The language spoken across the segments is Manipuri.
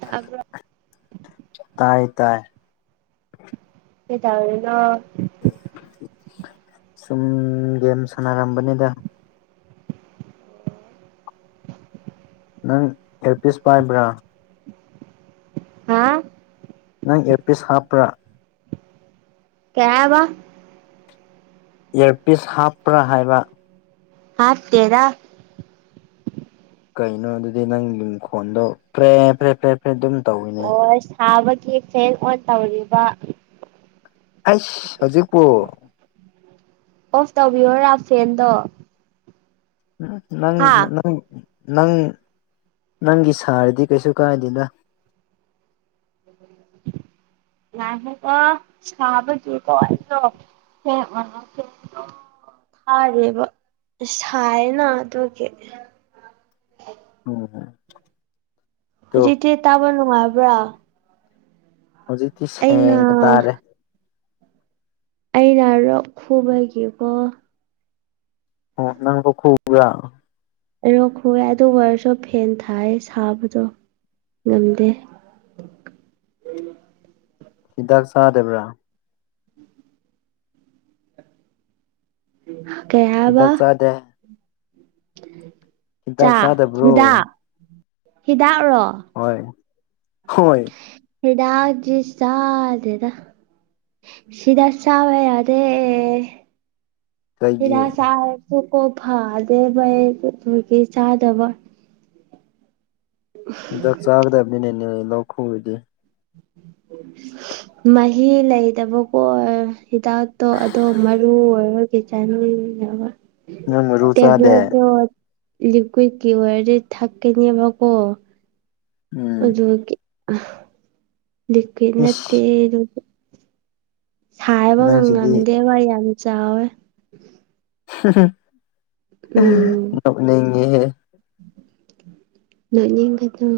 ꯇꯥꯕ꯭ꯔꯣ꯫ ꯇꯥꯏ ꯇꯥꯏ꯫ ꯀꯩꯗꯧꯔꯤꯅꯣ꯫ ꯁꯨꯝ ꯒꯦꯝ ꯁꯥꯟꯅꯔꯝꯕꯅꯤꯗ꯫ ꯅꯪ ꯑꯦꯔꯄꯤꯁ ꯄꯥꯏꯕ꯭ꯔꯥ꯫ ꯍꯥꯥ ꯅꯪ ꯑꯦꯔꯄꯤꯁ ꯍꯥꯞꯄ꯭ꯔꯥ꯫ ꯀꯩ ꯍꯥꯏꯕ꯫ ꯏꯌꯥꯔꯄꯤꯁ ꯍꯥꯞꯄ꯭ꯔꯥ ꯍꯥꯏꯕ꯫ ꯍꯥꯞꯇꯦꯗ꯫ ꯀꯩꯅꯣ ꯑꯗꯨꯗꯤ ꯅꯪꯒꯤ ꯅꯈꯣꯟꯗꯣ ꯄ꯭ꯔꯦ ꯄ꯭ꯔꯦ ꯄ꯭ꯔꯦ ꯑꯗꯨꯝ ꯇꯧꯋꯤꯅꯦ ꯑꯣ ꯁꯥꯕꯒꯤ ꯐꯦꯟ ꯑꯣꯟ ꯇꯧꯔꯤꯕ ꯑꯩꯁ ꯍꯧꯖꯤꯛ ꯄꯨ ꯑꯣꯐ ꯇꯧꯕꯤꯌꯨꯔꯥ ꯐꯦꯟꯗꯣ ꯅꯪ ꯍꯥꯥ ꯅꯪ ꯅꯪ ꯅꯪꯒꯤ ꯁꯥꯔꯗꯤ ꯀꯩꯁꯨ ꯀꯥꯏꯗꯦꯗ ꯉꯏꯈꯣ ꯀꯣ ꯁꯥꯕꯒꯤꯀꯣ ꯑꯩꯗꯣ [unintelligible] ꯊꯥꯔꯤꯕ ꯁꯥꯏꯅ ꯑꯗꯨꯒꯤ ꯎꯝ ꯑꯗꯣ ꯍꯧꯖꯤꯛꯇꯤ ꯇꯥꯕ ꯅꯨꯡꯉꯕ꯭ꯔꯥ ꯍꯧꯖꯤꯛꯇꯤ ꯁꯦꯡꯅ ꯇꯥꯔꯦ ꯑꯩꯅ ꯔꯣꯛ ꯈꯨꯕꯒꯤꯀꯣ ꯑꯣ ꯅꯪ ꯂꯣꯛ ꯈꯨꯕ꯭ꯔꯥ ꯑꯩꯩ ꯂꯣꯛ ꯈꯨꯑꯦ ꯑꯗꯨ ꯑꯣꯏꯔꯁꯨ ꯐꯦꯟ ꯊꯥꯏ ꯁꯥꯕꯗꯣ ꯉꯝꯗꯦ ꯍꯤꯗꯥꯛ ꯆꯥꯗꯕ꯭ꯔꯥ ꯀꯩ ꯍꯥꯏꯕ ꯍꯤꯗꯥꯛ ꯆꯗꯦ ꯍꯤꯗꯥꯛ ꯆꯥꯛ ꯆꯥꯗꯕ꯭ꯔꯣ ꯍꯤꯗꯥꯛ ꯍꯤꯗꯥꯛꯔꯣ ꯍꯣꯏ ꯍꯣꯏ ꯍꯤꯗꯥꯛꯇꯤ ꯆꯥꯗꯦꯗ ꯍꯤꯗꯥꯛ ꯆꯥꯕ ꯌꯥꯗꯦ ꯀꯩꯒꯤ ꯍꯤꯗꯥꯛ ꯆꯥꯔꯁꯨ ꯀꯣ ꯐꯥꯗꯦꯕ ꯑꯩ ꯑꯗꯨꯗꯨꯒꯤ ꯆꯥꯗꯕ ꯍꯤꯗꯥꯛ ꯆꯥꯒꯗꯕꯤꯅꯦꯅꯦ ꯂꯣꯛ ꯈꯨꯔꯗꯤ ꯃꯍꯤ ꯂꯩꯗꯕꯀꯣ ꯍꯤꯗꯥꯛꯇꯣ ꯑꯗꯣ ꯃꯔꯨ ꯑꯣꯏꯔ ꯀꯩ ꯆꯥꯅꯤꯡꯗꯕ ꯅꯪ ꯃꯔꯨ ꯆꯥꯗꯦ ꯇꯦꯕ꯭ꯂꯣꯗꯣ ꯂꯤꯀ꯭ꯋꯏꯠ ꯀꯤ ꯑꯣꯏꯔꯗꯤ ꯊꯥꯛꯀꯤꯅꯤꯕꯀꯣ ꯎꯝ ꯑꯗꯨꯒ ꯀꯦ ꯂꯤꯀ꯭ꯋꯤꯠ ꯅꯠꯇꯦ ꯏꯁ ꯁꯥꯏꯕ ꯅꯪꯁꯤꯗꯤ ꯉꯝꯗꯦꯕ ꯌꯥꯝ ꯆꯥꯎꯋꯦ ꯍꯝ ꯍꯝ ꯎꯝ ꯅꯣꯛꯅꯤꯡꯉꯤꯍꯦ ꯅꯣꯛꯅꯤꯡꯒꯅꯣ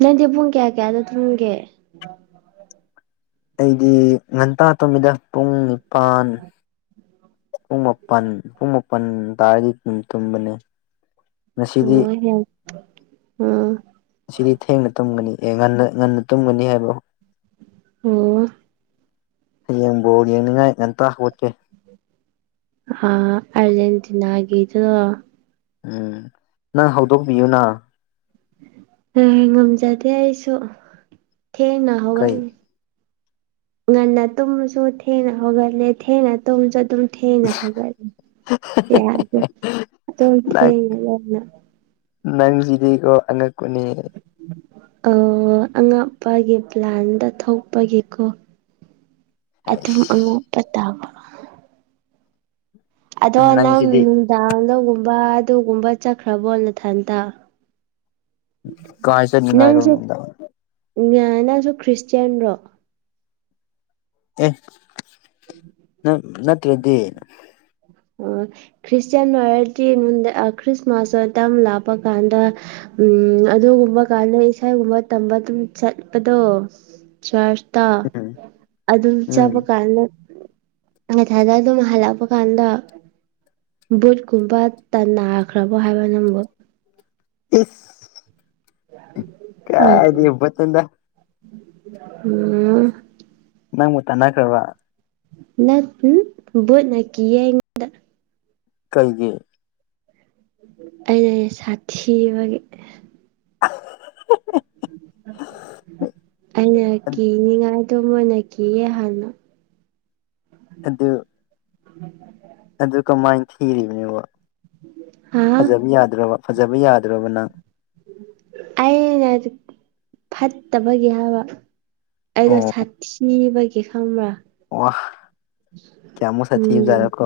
ꯅꯪꯗꯤ ꯄꯨꯡ ꯀꯌꯥ ꯀꯌꯥꯗ ꯊꯨꯝꯒꯦ [inaudible] ꯑꯩꯗꯤ ꯉꯟꯇꯥ ꯇꯨꯝꯃꯤꯗ ꯄꯨꯡ ꯅꯤꯄꯥꯟ ꯄꯨꯡ ꯃꯥꯄꯜ ꯄꯨꯡ ꯃꯥꯄꯟ ꯇꯥꯔꯗꯤ ꯑꯗꯨꯝ ꯇꯨꯝꯕꯅꯦ ꯉꯁꯤꯗꯤ ꯑꯣ ꯍꯦꯜ ꯑꯥ ꯉꯥꯁꯤꯗꯤ ꯊꯦꯡꯅ ꯇꯨꯝꯒꯅꯤ ꯑꯦ ꯉꯟꯅ ꯉꯟꯅ ꯇꯨꯝꯒꯅꯤ ꯍꯥꯏꯕ ꯑꯣ ꯍꯥꯌꯦꯡ ꯕꯣꯜ ꯌꯦꯡꯅꯤꯡꯉꯥꯏ ꯉꯟꯇ ꯍꯧꯒꯠꯀꯦ ꯑ ꯑꯔꯖꯦꯟꯇꯤꯅꯥ ꯒꯤ ꯗꯣ ꯎꯝ ꯅꯪ ꯍꯧꯗꯣꯛꯄꯤꯌꯨꯅ ꯉꯝꯖꯗꯦ ꯑꯩꯁꯨ ꯊꯦꯡꯅ ꯀꯩ ꯍꯧꯒꯠꯂꯦ ꯉꯟꯅ ꯇꯨꯝꯃꯁꯨ ꯊꯦꯡꯅ ꯍꯧꯒꯠꯂꯦ ꯊꯦꯡꯅ ꯇꯨꯝꯁꯨ ꯑꯗꯨꯝ ꯊꯦꯡꯅ ꯍꯧꯒꯠꯂꯤ ꯌꯥꯗꯦ ꯑꯗꯨꯝ ꯅꯪ ꯊꯦꯡꯅ ꯂꯧꯅ ꯅꯪꯁꯤꯗꯤꯀꯣ ꯑꯉꯛꯄꯅꯤꯍꯦ ꯑꯣ ꯑꯉꯥꯄꯒꯤ ꯄ꯭ꯂꯥꯟꯗ ꯊꯣꯛꯄꯒꯤꯀꯣ [inaudible] ꯑꯗꯨꯝ ꯑꯉꯛꯄ ꯇꯥꯕꯣ ꯑꯗꯣ ꯅꯪ ꯅꯪꯁꯤꯗꯤ ꯅꯨꯡꯗꯥꯡ ꯗ ꯒꯨꯝꯕ ꯑꯗꯨꯒꯨꯝꯕꯥ ꯆꯠꯈ꯭ꯔꯕꯣ ꯅꯊꯟꯇ ꯀꯥꯏꯁ ꯅꯤꯉꯥꯏꯔꯣ ꯅꯅꯨꯡꯝꯗ ꯉꯌꯥ ꯅꯁꯨ ꯈ꯭ꯔꯤꯁꯇꯌꯥꯟ ꯔꯣ ꯑꯦ ꯅꯪ ꯅꯠꯇ꯭ꯥꯔꯗꯤ [unintelligible] ꯈ꯭ꯔꯤꯁꯇꯌꯥꯟ ꯑꯪꯏꯔꯗꯤ ꯃꯨꯟꯗꯥ ꯑꯥ ꯈ꯭ꯔꯤꯁꯃꯥꯁ ꯃꯇꯝ ꯂꯥꯛꯄ ꯀꯥꯟꯗ ꯎꯝ ꯑꯗꯨꯒꯨꯝꯕ ꯀꯥꯟꯗ ꯏꯁꯩꯒꯨꯝꯕ ꯇꯝꯕ ꯑꯗꯨꯝ ꯆꯠꯄꯗꯣ ꯆꯔ ꯑꯗꯨꯝ ꯆꯠꯄ ꯎꯝ ꯀꯥꯟꯗ ꯃꯊꯗ ꯑꯗꯨꯝ ꯍꯜꯂꯛꯄ ꯀꯥꯟꯗ ꯕꯨꯠ ꯀꯨꯝꯕ ꯇꯥꯟꯟꯅꯈ꯭ꯔꯕꯥ ꯍꯥꯏꯕ ꯅꯪꯕꯨ ꯏꯁꯁ ꯌꯥ ꯀꯕ ꯆꯗ ꯎꯝ ꯅꯪꯕꯨ ꯇꯅꯥ ꯈ꯭ꯔꯥ ꯕ ꯅꯕꯨꯣꯠꯅꯀꯤ ꯀꯩꯒꯤ ꯑꯩꯅ ꯁꯥꯊꯤꯕꯒꯤ [unintelligible] ꯑꯩꯅ ꯀꯤꯅꯤꯡꯉꯥꯏꯗꯣ ꯃꯣꯏꯅ ꯀꯤꯌꯦ ꯍꯥꯟꯅ ꯑꯗꯨ ꯎꯝ ꯑꯗꯨ ꯀꯃꯥꯏꯟ ꯊꯤꯔꯤꯕꯥꯅꯣꯕꯥ ꯍꯥ ꯐꯖꯕ ꯌꯥꯗ꯭ꯔꯕ ꯐꯖꯕ ꯌꯥꯗ꯭ꯔꯕ ꯅꯪ ꯑꯩꯅ ꯐꯠꯇꯕꯒꯤ ꯍꯥꯏꯕ ꯑꯩꯗꯣ ꯑꯣ ꯁꯥꯊꯤꯕꯥꯒꯤ ꯈꯪꯕ꯭ꯔꯥ ꯋꯥꯍ ꯀꯌꯥꯃꯨꯛ ꯁꯥꯊꯤꯕꯖꯥꯔꯥ ꯀꯣ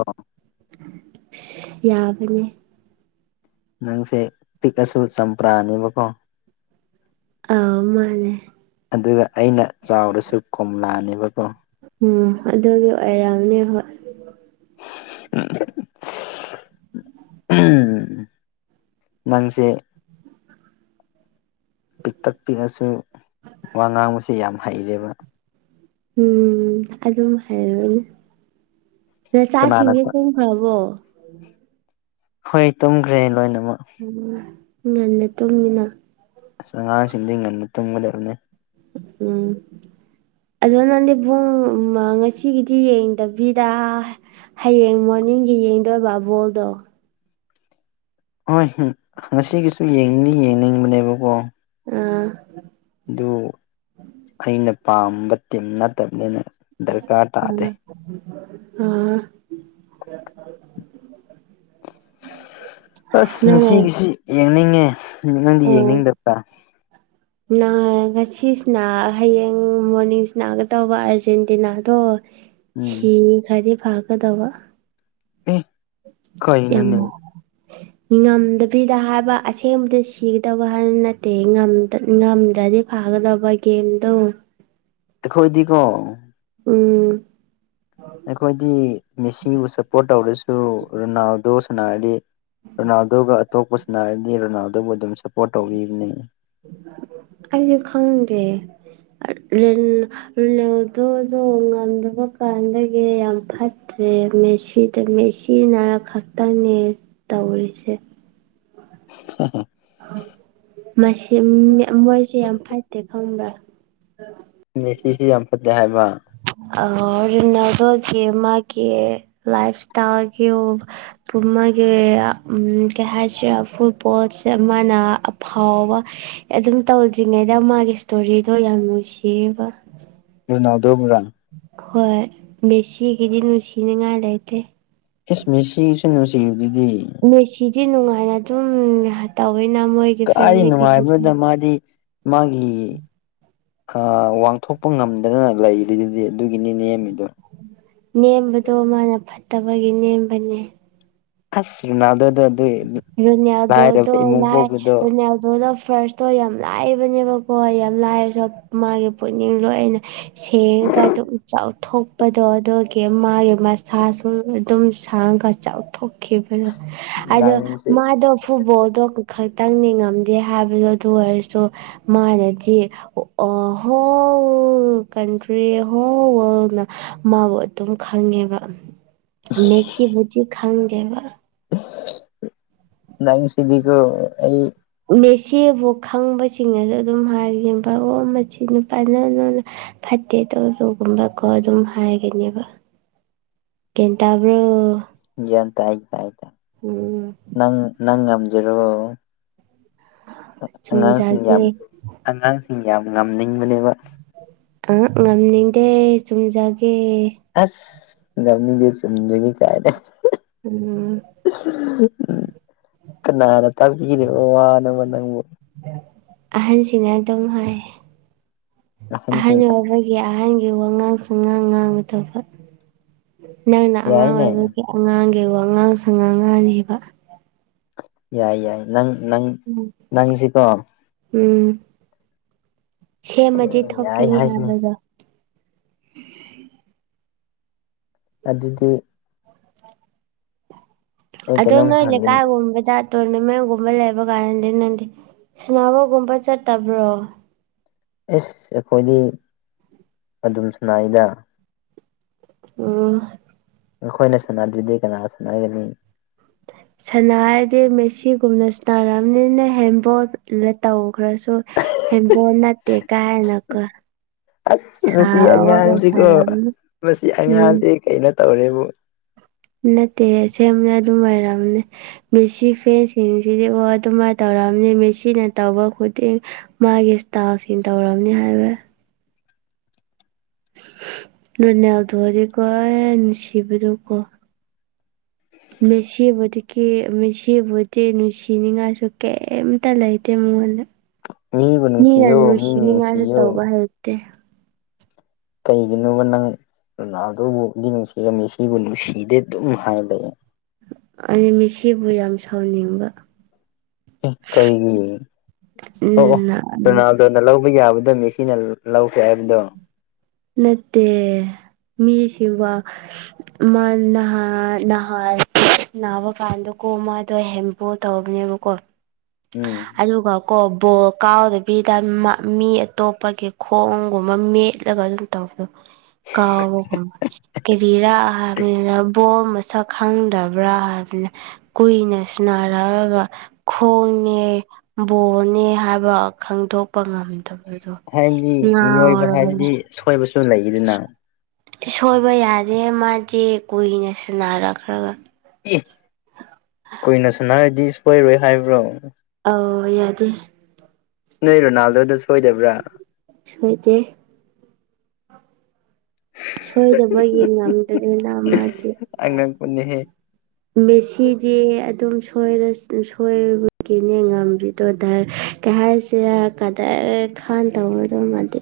[inaudible] ꯌꯥꯗꯅꯦ ꯅꯪꯁꯦ ꯄꯤꯛꯑꯁꯨ ꯆꯝꯄ꯭ꯔꯥꯅꯦꯕꯀꯣ ꯑꯧ ꯃꯥꯅꯦ ꯑꯗꯨꯒ ꯑꯩꯅ ꯆꯥꯎꯔꯁꯨ ꯀꯣꯝꯂꯥꯅꯦꯕꯀꯣ ꯎꯝ ꯑꯗꯨꯒꯤ ꯑꯣꯏꯔꯝꯅꯦ ꯍꯣꯏ ꯎ ꯉꯥꯡꯁꯦ ꯄꯤꯛꯇꯛ ꯄꯤꯛꯂꯁꯨ ꯋꯥ ꯉꯥꯡꯕꯕꯁꯤ ꯌꯥꯝ ꯍꯩꯔꯦꯕ ꯎꯝ ꯑꯗꯨꯝ ꯍꯥꯏꯔꯅꯦ ꯅ ꯀꯅꯥꯅ ꯆꯥꯁꯤꯡꯁꯦ ꯀꯨꯝꯈ꯭ꯔꯕꯣ ꯍꯣꯏ ꯇꯨꯝꯒ꯭ꯔꯦ ꯂꯣꯏꯅꯃꯛ ꯎ ꯉꯟꯅ ꯇꯨꯝꯃꯤꯅ ꯑꯁ ꯑꯉꯥꯡꯁꯤꯡꯗꯤ ꯉꯟꯅ ꯇꯨꯝꯕ ꯂꯩꯔꯅꯦ ꯎꯝ ꯑꯗꯨꯗꯣ ꯅꯪꯅꯦꯕꯨꯡ ꯉꯁꯤꯒꯤꯗꯤ ꯌꯦꯡꯗꯕꯤꯗ ꯍꯥꯌꯦꯡ ꯃꯣꯔꯅꯤꯡꯒꯤ ꯌꯦꯡꯗꯣꯏꯕ ꯕꯣꯜꯗꯣ ꯍꯣꯏ ꯉꯁꯤꯒꯤꯁꯨ ꯌꯦꯡꯅꯤꯡ ꯌꯦꯡꯅꯤꯡꯕꯅꯦꯕꯀꯣ ꯎꯝ ꯑꯗꯨ ꯑꯩꯅ ꯄꯥꯝꯕ ꯇꯤꯝ ꯅꯠꯇꯕꯅꯤꯅ ꯗꯔꯀꯥꯔ ꯇꯥꯗꯦ ꯎꯝ ꯑꯁ ꯉꯅꯨꯡꯁꯤꯒꯤꯁꯤ ꯌꯦꯡꯅꯤꯡꯉꯦ ꯅꯪꯗꯤ ꯌꯦꯡꯅꯤꯡꯗꯕꯥ [inaudible] [unintelligible] ꯉꯁꯤ ꯁꯥꯟꯅ ꯍꯌꯦꯡ ꯃꯣꯔꯅꯤꯡꯁꯤꯅꯒ ꯇꯧꯕ ꯑꯥꯔꯖꯦꯟꯇꯤꯅꯥꯗꯣ ꯎꯝ ꯁꯤ ꯈꯥꯔꯗꯤ ꯐꯒꯗꯧꯕ ꯎꯝ ꯌꯥꯝꯃ [inaudible] ꯉꯝꯗꯕꯤꯗ ꯍꯥꯏꯕ ꯑꯁꯦꯡꯕꯗ ꯁꯤꯒꯗꯕ ꯍꯥꯏꯕ ꯅꯠꯇꯦ ꯉꯝꯗ꯭ꯔꯗꯤ ꯐꯥꯒꯗꯕ ꯒꯦꯝꯗꯣ ꯑꯩꯈꯣꯏꯗꯤꯀꯣ ꯎꯝ ꯑꯩꯈꯣꯏꯗꯤ ꯃꯦꯁꯤꯕꯨ ꯁꯞꯄꯣꯔꯠ ꯇꯧꯔꯁꯨ ꯔꯣꯅꯥꯜꯗꯣ ꯁꯥꯟꯅꯔꯗꯤ ꯔꯣꯅꯥꯜꯗꯣꯒ ꯑꯇꯣꯞꯄꯁꯤꯅ ꯍꯥꯏꯔꯗꯤ ꯔꯣꯅꯥꯜꯗꯣꯕꯨ ꯑꯗꯨꯝ ꯁꯞꯄꯣꯔꯠ ꯇꯧꯕꯤꯕꯅꯦ ꯑꯩꯁꯨ ꯈꯪꯗꯦ [unintelligible] ꯔꯤꯟ ꯂꯣꯗꯣꯗꯣ ꯉꯝꯗꯕ ꯀꯥꯟꯗꯒꯤ ꯌꯥꯝ ꯐ ꯑ ꯃꯦꯁꯤꯗ ꯃꯦꯁꯤꯤꯅ ꯈꯛꯇꯪꯅꯦ ꯇꯧꯔꯤꯁꯦ [inaudible] ꯃꯁꯤꯝꯃꯤ ꯃꯣꯏꯁꯦ ꯌꯥꯝ ꯐꯠꯇꯦ ꯈꯪꯕ꯭ꯔꯥ ꯁꯤꯁꯤ ꯌꯥꯝ ꯐꯠꯇꯦ ꯍꯥꯏꯕ ꯑ ꯔꯣꯅꯜꯗꯣꯒꯤ ꯃꯒꯤ ꯂꯥꯐꯁꯇꯥꯏꯜ ꯒꯤ ꯨꯊꯨꯝ ꯃꯥꯒꯤ ꯎꯨꯝ ꯀꯩ ꯍꯥꯏꯁꯤꯔꯦ ꯐꯨꯠꯕꯣꯜꯁꯦ ꯃꯥꯅ ꯑꯐꯥꯎꯕ ꯑꯗꯨꯝ ꯇꯧꯗ꯭ꯔꯤꯉꯩꯗ ꯃꯥꯒꯤ ꯁꯇꯣꯔꯤꯗꯣ ꯌꯥꯝ ꯅꯨꯡꯁꯤꯑꯦꯕ ꯑꯗꯨ ꯅ ꯗꯣ ꯃꯔꯅ ꯍꯣꯏ ꯃꯦꯁꯤꯒꯤꯗꯤ ꯅꯨꯡꯁꯤꯅꯉꯥꯏ ꯂꯩꯇꯦ꯫ ꯏꯁ ꯃꯦꯁꯤ ꯁꯨ ꯅꯨꯡꯁꯤꯔꯤꯗꯨꯗꯤ ꯃꯦꯁꯤꯗꯤ ꯅꯨꯡꯉꯥꯏꯅ ꯑꯗꯨꯝ ꯇꯧꯋꯦꯅ ꯃꯣꯏ ꯀꯗꯥꯏꯗ ꯅꯨꯡꯉꯥꯏꯕꯅꯣꯗ ꯃꯥꯗꯤ ꯃꯥꯒꯤ ꯋꯥꯡꯊꯣꯛꯄ ꯉꯝꯗꯅ ꯂꯩꯔꯤꯗꯨꯗꯤ ꯑꯗꯨꯒꯤꯅꯤ ꯅꯦꯝꯃꯤꯗꯣ ꯅꯦꯝꯕꯗꯣ ꯃꯥꯅ ꯐꯠꯇꯕꯒꯤ ꯅꯦꯝꯕꯅꯦ ꯑꯁ ꯔꯅꯗ ꯑꯗꯨ ꯔꯨꯅꯌꯥꯗꯣꯗꯣ ꯂꯥꯏꯔꯕ ꯏꯃꯨꯡ ꯂ ꯄꯣꯛꯄꯗꯣ ꯔꯨꯅꯌꯥꯜꯗꯣꯗꯣ ꯐꯔꯁ ꯇꯣ ꯌꯥꯝ ꯂꯥꯏꯕꯅꯦꯕꯀꯣ ꯌꯥꯝ ꯂꯥꯏꯔꯁꯨ ꯃꯥꯒꯤ ꯄꯨꯛꯅꯤꯡ ꯂꯣꯏꯅ ꯁꯦꯡ ꯀꯥꯏꯗꯣꯊꯣꯛ ꯀꯄꯗꯣ ꯑꯗꯨꯒꯤ ꯃꯥꯒꯤ ꯃꯁꯥꯁꯨ ꯑꯗꯨꯝ ꯁꯥꯡꯒ ꯆꯥꯎꯊꯣꯛꯈꯤꯕꯗꯣ ꯑꯗꯣ ꯅꯪꯁꯦ ꯃꯥꯗꯣ ꯐꯨꯠꯕꯣꯜꯗꯣ ꯈꯛꯇꯪ ꯅꯤꯡꯉꯝꯗꯦ ꯍꯥꯏꯕꯗꯣ ꯑꯗꯨ ꯑꯣꯏꯔꯁꯨ ꯃꯥꯅꯖꯤ ꯑꯍꯣ ꯀꯟꯇꯔꯤ ꯍꯣ ꯃꯥ ꯑꯗꯨꯝ ꯈꯪꯉꯦꯕ ꯃꯦꯁꯤꯤꯕꯨꯗꯤ ꯈꯪꯗꯦꯕ ꯅꯪꯁꯤꯗꯤꯀ‌ꯣ ꯑꯩ ꯃꯦꯆꯦꯕꯨ ꯈꯪꯕꯁꯤꯡꯅꯁꯨ ꯑꯗꯨꯝ ꯍꯥꯏꯒ ꯚꯥꯣ ꯃꯆ ꯅꯨꯄꯥꯅꯅ ꯐꯠꯇꯦ ꯇꯧ ꯇꯒꯨꯝꯕ ꯀꯣ ꯑꯗꯨꯝ ꯍꯥꯏꯒꯅꯦꯕ ꯀꯦꯟꯇꯕ꯭ꯔꯣ ꯦ ꯍꯥꯏꯥꯏꯥꯏ ꯅꯪ ꯅꯪ ꯉꯝꯖꯔꯣ ꯑꯉꯥꯡꯁꯤꯡ ꯌꯥꯝ ꯆꯨꯝꯖꯒꯦ ꯑꯉꯥꯡꯁꯤꯡ ꯌꯥꯝ ꯉꯝꯅꯤꯡꯕꯅꯦꯕ ꯑ ꯉꯝꯅꯤꯡꯗꯦ ꯆꯨꯝꯖꯒꯦ ꯑꯁ ꯉꯝꯃꯤꯗꯁꯖꯉ ꯀꯥꯏꯅ ꯎꯝ꯫ ꯎꯝ ꯀꯅꯥꯅ ꯇꯥꯛꯄꯤꯕꯣ ꯋꯥꯅꯕ ꯅꯪꯕꯨ ꯑꯍꯟꯁꯤꯅ ꯑꯗꯨꯝ ꯍꯥꯏ ꯑꯍꯟ ꯑꯍꯟꯁꯤꯡꯅ ꯑꯣꯏꯕꯒꯤ ꯑꯩꯒꯤ ꯑꯍꯥꯟꯕꯒꯤ ꯋꯥꯉꯥꯡꯁꯨ ꯉꯥꯡ ꯉꯥꯡꯕ ꯊ ꯅꯪꯅ ꯑꯉꯥꯡ ꯌꯥꯏꯅꯦ ꯑꯣꯏꯕꯒꯤ ꯑꯉꯥꯡꯒꯤ ꯋꯥꯉꯥꯡ ꯁ ꯉꯥꯡ ꯉꯥꯔꯤꯕ ꯌꯥꯏ ꯌꯥꯏ ꯅꯪ ꯅꯪ ꯅꯪꯁꯤꯀꯣ ꯎꯝ ꯁꯦꯝꯃꯗꯤ ꯌꯥꯏ ꯊꯣꯛꯀꯅꯤ ꯍꯥꯏꯁꯤꯅꯦ ꯍꯥꯏꯕꯗꯣ ꯑꯗꯨꯗꯤ ꯑꯩ ꯑꯗ ꯀꯩꯅꯣꯝ ꯅ ꯏꯂꯦ ꯍꯪꯒꯦ ꯀꯥꯏꯒꯨꯝꯕꯗ ꯇꯣꯔꯅꯥꯃꯦꯟꯒꯨꯝꯕ ꯂꯩꯕ ꯀꯥꯟꯗꯗꯤ ꯅꯪꯗꯤ ꯁꯅꯥꯕꯒꯨꯝꯕ ꯆꯠꯇꯕ꯭ꯔꯣ ꯑꯦꯁ ꯑꯩꯈꯣꯏꯗꯤ ꯑꯗꯨꯝ ꯁꯅꯏꯗ ꯎꯝ꯫ ꯑꯩꯈꯣꯏꯅ ꯁꯥꯟꯅꯗ꯭ꯔꯗꯤ ꯀꯅꯥ ꯁꯥꯟꯅꯒꯅꯤ [inaudible] ꯁꯥꯟꯅꯔꯗꯤ ꯃ‌ꯦꯁꯤꯒꯨꯝꯅ ꯁꯥꯟꯅꯔꯕꯅꯤꯅ‌ꯦ ꯍꯦꯟꯕꯣꯜ ꯇꯧꯈ꯭ꯔꯁꯨ ꯍ‌ꯦꯟ ꯕ‌ꯣꯜ ꯅꯠꯇ‌ꯦ ꯀꯥꯏꯅꯀ‌ꯣ ꯑꯁ ꯃꯁꯤ ꯑꯉꯥꯡꯁꯤꯀꯣ ꯁꯥꯔꯝꯅꯤ ꯃꯁꯤ ꯎꯝ ꯑꯉꯥꯡꯁꯤ ꯀꯩꯅꯣ ꯇꯧꯔꯦꯕꯨ꯫ ꯅꯠꯇꯦ ꯑꯁꯦꯝꯕꯅ‌ꯦ ꯑꯗꯨꯝ ꯑꯣꯏꯔꯝꯅꯤ ꯃꯦꯁꯤ ꯐꯦꯟꯁꯤꯡꯁꯤꯗꯤ ꯑꯣ ꯑꯗꯨꯃꯥꯏꯅ ꯇꯧꯔꯝꯅꯤ ꯃꯦꯁꯤꯅ ꯇꯧꯕ ꯈꯨꯗꯤꯡ ꯃꯥꯒꯤ ꯏꯁꯇꯥꯜꯁꯤꯡ ꯇꯧꯔꯝꯅꯤ ꯍꯥꯏꯕ ꯔ‌ꯣꯅ‌ꯦꯜꯗ‌ꯣ ꯗꯤꯀꯣ ꯑꯦ ꯅꯨꯡꯁꯤꯕꯗꯨꯀꯣ ꯃꯦꯁꯤꯕꯨꯗꯤ ꯀ ꯃꯦꯁꯤꯕꯨꯗꯤ ꯅꯨꯡꯁꯤꯅꯤꯡꯉꯥꯏꯁꯨ ꯀꯩꯝꯇ ꯂꯩꯇꯦ ꯃꯉꯣꯟꯗ ꯃꯤꯕꯨ ꯃꯤꯅ ꯅꯨꯡꯁꯤꯌꯣ ꯃꯤꯕꯨ ꯅꯨꯡꯁꯤꯅꯤꯡꯉꯥꯏ ꯅꯨꯡꯁꯤꯌꯣ ꯇꯧꯕ ꯍꯩꯇꯦ꯫ ꯀꯩꯒꯤꯅꯣꯕ ꯅꯪ ꯔ‌ꯣꯅꯥꯜꯗ‌ꯣꯕꯨꯗꯤ ꯅꯨꯡꯁꯤꯔ ꯃ‌ꯦꯁꯤꯕꯨ ꯅꯨꯡꯁꯤꯗꯦ ꯑꯗꯨꯝ ꯍꯥꯏꯕ ꯑꯩ ꯃ‌ꯦꯁꯤꯕꯨ ꯌꯥꯝ ꯁꯥꯎꯅꯤꯡꯕ ꯑꯦ ꯀꯩꯒꯤ ꯑꯣ ꯑꯣ ꯎꯝ ꯔ‌ꯣꯅꯥꯜꯗ‌ꯣ [unintelligible] ꯂꯧꯕ ꯌꯥꯕꯗꯣ ꯃ‌ꯦꯁꯤꯅ ꯂꯧꯈꯔ‌ꯦ ꯍꯥꯏꯕꯗꯣ ꯅꯠꯇꯦ ꯃꯤ ꯁꯤꯕꯥ ꯃ ꯅꯍꯥ ꯅꯍꯟ ꯅꯥꯕ ꯀꯥꯟꯗꯀꯣ ꯃꯥꯗꯣ ꯍꯦꯟ ꯕꯣꯜ ꯇꯧꯕꯅꯦꯕꯀꯣ ꯎꯝ ꯑꯗꯨꯒꯀ‌ꯣ ꯕꯣꯜ ꯀꯥꯎꯗ ꯕꯤꯗ ꯃꯤ ꯑꯇꯣꯞꯄꯒꯤ ꯈꯣꯡꯒꯨꯝꯕ ꯃꯦꯠꯂꯒ ꯑꯗꯨꯝ [unintelligible] ꯇꯧꯕꯗ‌ꯣ ꯀꯥꯎꯕꯒꯨꯝꯕ ꯀ‌ꯦꯔꯤꯔꯥ ꯍꯥꯏꯕꯅꯤꯗ ꯕꯣꯜ ꯃꯁꯛ- ꯈꯪꯗꯕ꯭ꯔꯥ ꯍꯥꯏꯕꯅꯦ ꯀꯨꯏꯅ ꯁꯟꯅꯔꯑꯒ ꯈꯣꯡꯅꯦ ꯕꯣꯜꯅꯦ ꯍꯥꯏꯕ ꯈꯪꯗꯣꯛꯄ ꯉꯝꯗꯕ ꯍꯥꯏꯕꯗꯤ ꯃꯤꯑꯣꯏꯕ ꯉꯥꯎꯔꯕꯅ‌ꯦ ꯍꯥꯏꯕꯗꯤ ꯁꯣꯏꯕꯁꯨ ꯂꯩꯗꯅ ꯁꯣꯏꯕ ꯌꯥꯗꯦ ꯃꯥꯗꯤ ꯀꯨꯏꯅ ꯁꯅꯔꯛꯈ꯭ꯔꯒ ꯑꯦ ꯀꯨꯏꯅ ꯁꯥꯟꯅꯔꯗꯤ ꯁꯣꯏꯔꯣꯏ ꯍꯥꯏꯕ꯭ꯔꯣ ꯑꯥꯎ ꯌꯥꯗꯦ꯫ ꯅꯣꯏ ꯔꯣꯅꯥꯜꯗꯣꯗ ꯁꯣꯏꯗꯕ꯭ꯔꯥ ꯁꯣꯏꯗꯦ ꯁꯣꯏꯗꯕꯒꯤ ꯉꯝꯗ꯭ꯔꯦꯅ ꯃꯥꯗꯤ ꯑꯉꯛꯄꯅꯦꯍꯦ ꯃꯦꯁꯤꯗꯤ ꯑꯗꯨꯝ ꯁ‌ꯣꯏꯔ ꯁꯣꯏꯕꯒꯤꯅꯦ [unintelligible] ꯉꯝꯗ꯭ꯔꯤ ꯗꯨꯗꯔ ꯀꯩ ꯍꯥꯏꯁꯤꯔꯥ ꯀꯗꯔ ꯈꯥꯟ ꯇꯧꯕꯗ‌ꯣ ꯃꯥꯗꯤ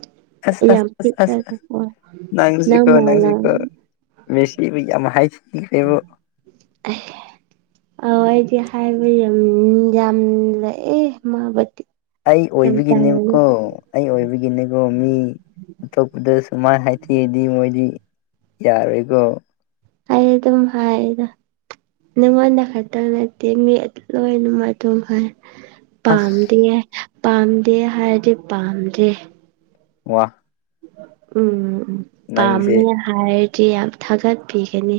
ꯌꯥꯝ ꯄꯤꯛꯑꯒꯀ‌ꯣ ꯅꯪꯖꯤꯀꯣ ꯅꯪꯖꯤꯀꯣ ꯃꯦꯁꯤꯕꯨ ꯌꯥꯝ ꯍꯥꯏ꯫ [unintelligible] ꯑꯥꯎ ꯑꯩꯗꯤ ꯍꯥꯏꯕ ꯌꯥꯝ ꯌꯥꯝ ꯂꯩꯑ‌ꯦ ꯃꯥꯕꯨꯗꯤ ꯑꯩ ꯌꯥꯝ ꯇꯜꯂꯦ ꯑꯣꯏꯕꯒꯤꯅꯦꯕꯀꯣ ꯑꯩ ꯑꯣꯏꯕꯒꯤꯅꯦꯀꯣ ꯃꯤ ꯑꯇꯣꯞꯄꯗ ꯁꯨꯃꯥꯏꯅ ꯍꯥꯏꯊꯤꯔꯗꯤ ꯃꯣꯏꯗꯤ ꯌꯥꯔꯣꯏꯀꯣ ꯑꯩ ꯑꯗꯨꯝ ꯍꯥꯏꯗ ꯅꯪꯉꯣꯟꯗ ꯈꯛꯇꯪ ꯅꯠꯇꯦ ꯃꯤ ꯂꯣꯏꯅꯛ ꯑꯗꯨꯝ ꯍꯥꯏ ꯑꯁ ꯄꯥꯝꯗꯦ ꯄꯥꯝꯗꯦ ꯍꯥꯏꯔꯗꯤ ꯄꯥꯝꯗꯦ ꯋꯥ ꯎꯝ ꯅꯪꯁꯦ ꯄꯥꯝꯃꯦ ꯍꯥꯏꯔꯗꯤ ꯌꯥꯝ ꯊꯥꯒꯠꯄꯤꯒꯅꯤ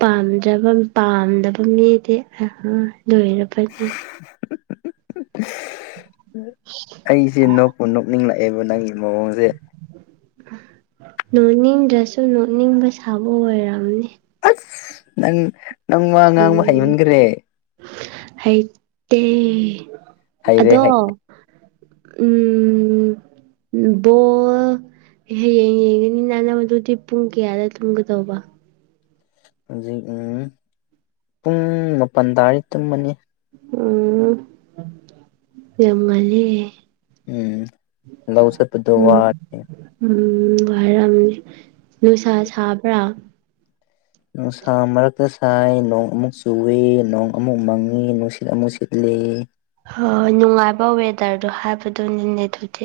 ꯄꯥꯝꯖꯕ ꯄꯥꯝꯗꯕ ꯃꯤꯗꯤ ꯑ ꯂꯣꯏꯔꯕꯅ‌ꯦ ꯑꯩꯖ‌ꯦ ꯅꯣꯛꯄꯨ ꯅꯣꯛꯅꯤꯡꯂꯛꯑꯦꯕ ꯅꯪ ꯃꯑꯣꯡꯁꯦ ꯅꯣꯛꯅꯤꯡꯗ꯭ꯔꯁꯨ ꯅꯣꯛꯅꯤꯡꯕ ꯁꯥꯕ ꯑꯣꯏꯔꯝꯅꯤ ꯑꯁ ꯅꯪ ꯅꯪ ꯋꯥ ꯉꯥꯡꯕ ꯍꯩꯃꯟꯈ꯭ꯔꯦ ꯍꯩꯇ‌ꯦ ꯍꯩꯔꯦ ꯑꯗꯣ ꯎꯝ ꯕꫭꯜ ꯑꯦ ꯍꯌꯦꯡ ꯌꯦꯡꯒꯅꯤ ꯅꯪꯅ ꯃꯗꯨꯗꯤ ꯄꯨꯡ ꯀꯌꯥꯗ ꯇꯨꯝꯒꯗꯧꯕ ꯍꯧꯖꯤꯛ ꯎ ꯄꯨꯡ ꯃꯥꯄꯜ ꯇꯥꯔꯗꯤ ꯇꯨꯝꯃꯅꯤ ꯎꯝ ꯌꯥꯝ ꯉꯥꯜꯂꯦ ꯎꯝ ꯂꯧ ꯆꯠꯄꯗꫭ ꯎꯝ ꯋꯥꯅꯤ ꯎꯝ ꯋꯥꯔꯝꯅꯤ ꯅꯨꯡꯁꯥ ꯁꯥꯕ꯭ꯔꯥ ꯅꯨꯡꯁꯥ ꯃꯔꯛꯇ ꯁꯥꯏ ꯅꯣꯡ ꯑꯃꯨꯛ ꯆꯨꯏ ꯅꯣꯡ ꯑꯃꯨꯛ ꯃꯪꯉꯤ ꯅꯨꯡꯁꯤꯠ ꯑꯃꯨꯛ ꯁꯤꯠꯂꯤ ꯍꯥ ꯅꯨꯡꯉꯥꯏꯕ ꯋꯦꯗꯔꯗꯣ ꯍꯥꯏꯕꯗꯨꯅꯤꯅꯦ ꯑꯗꯨꯗꯤ꯫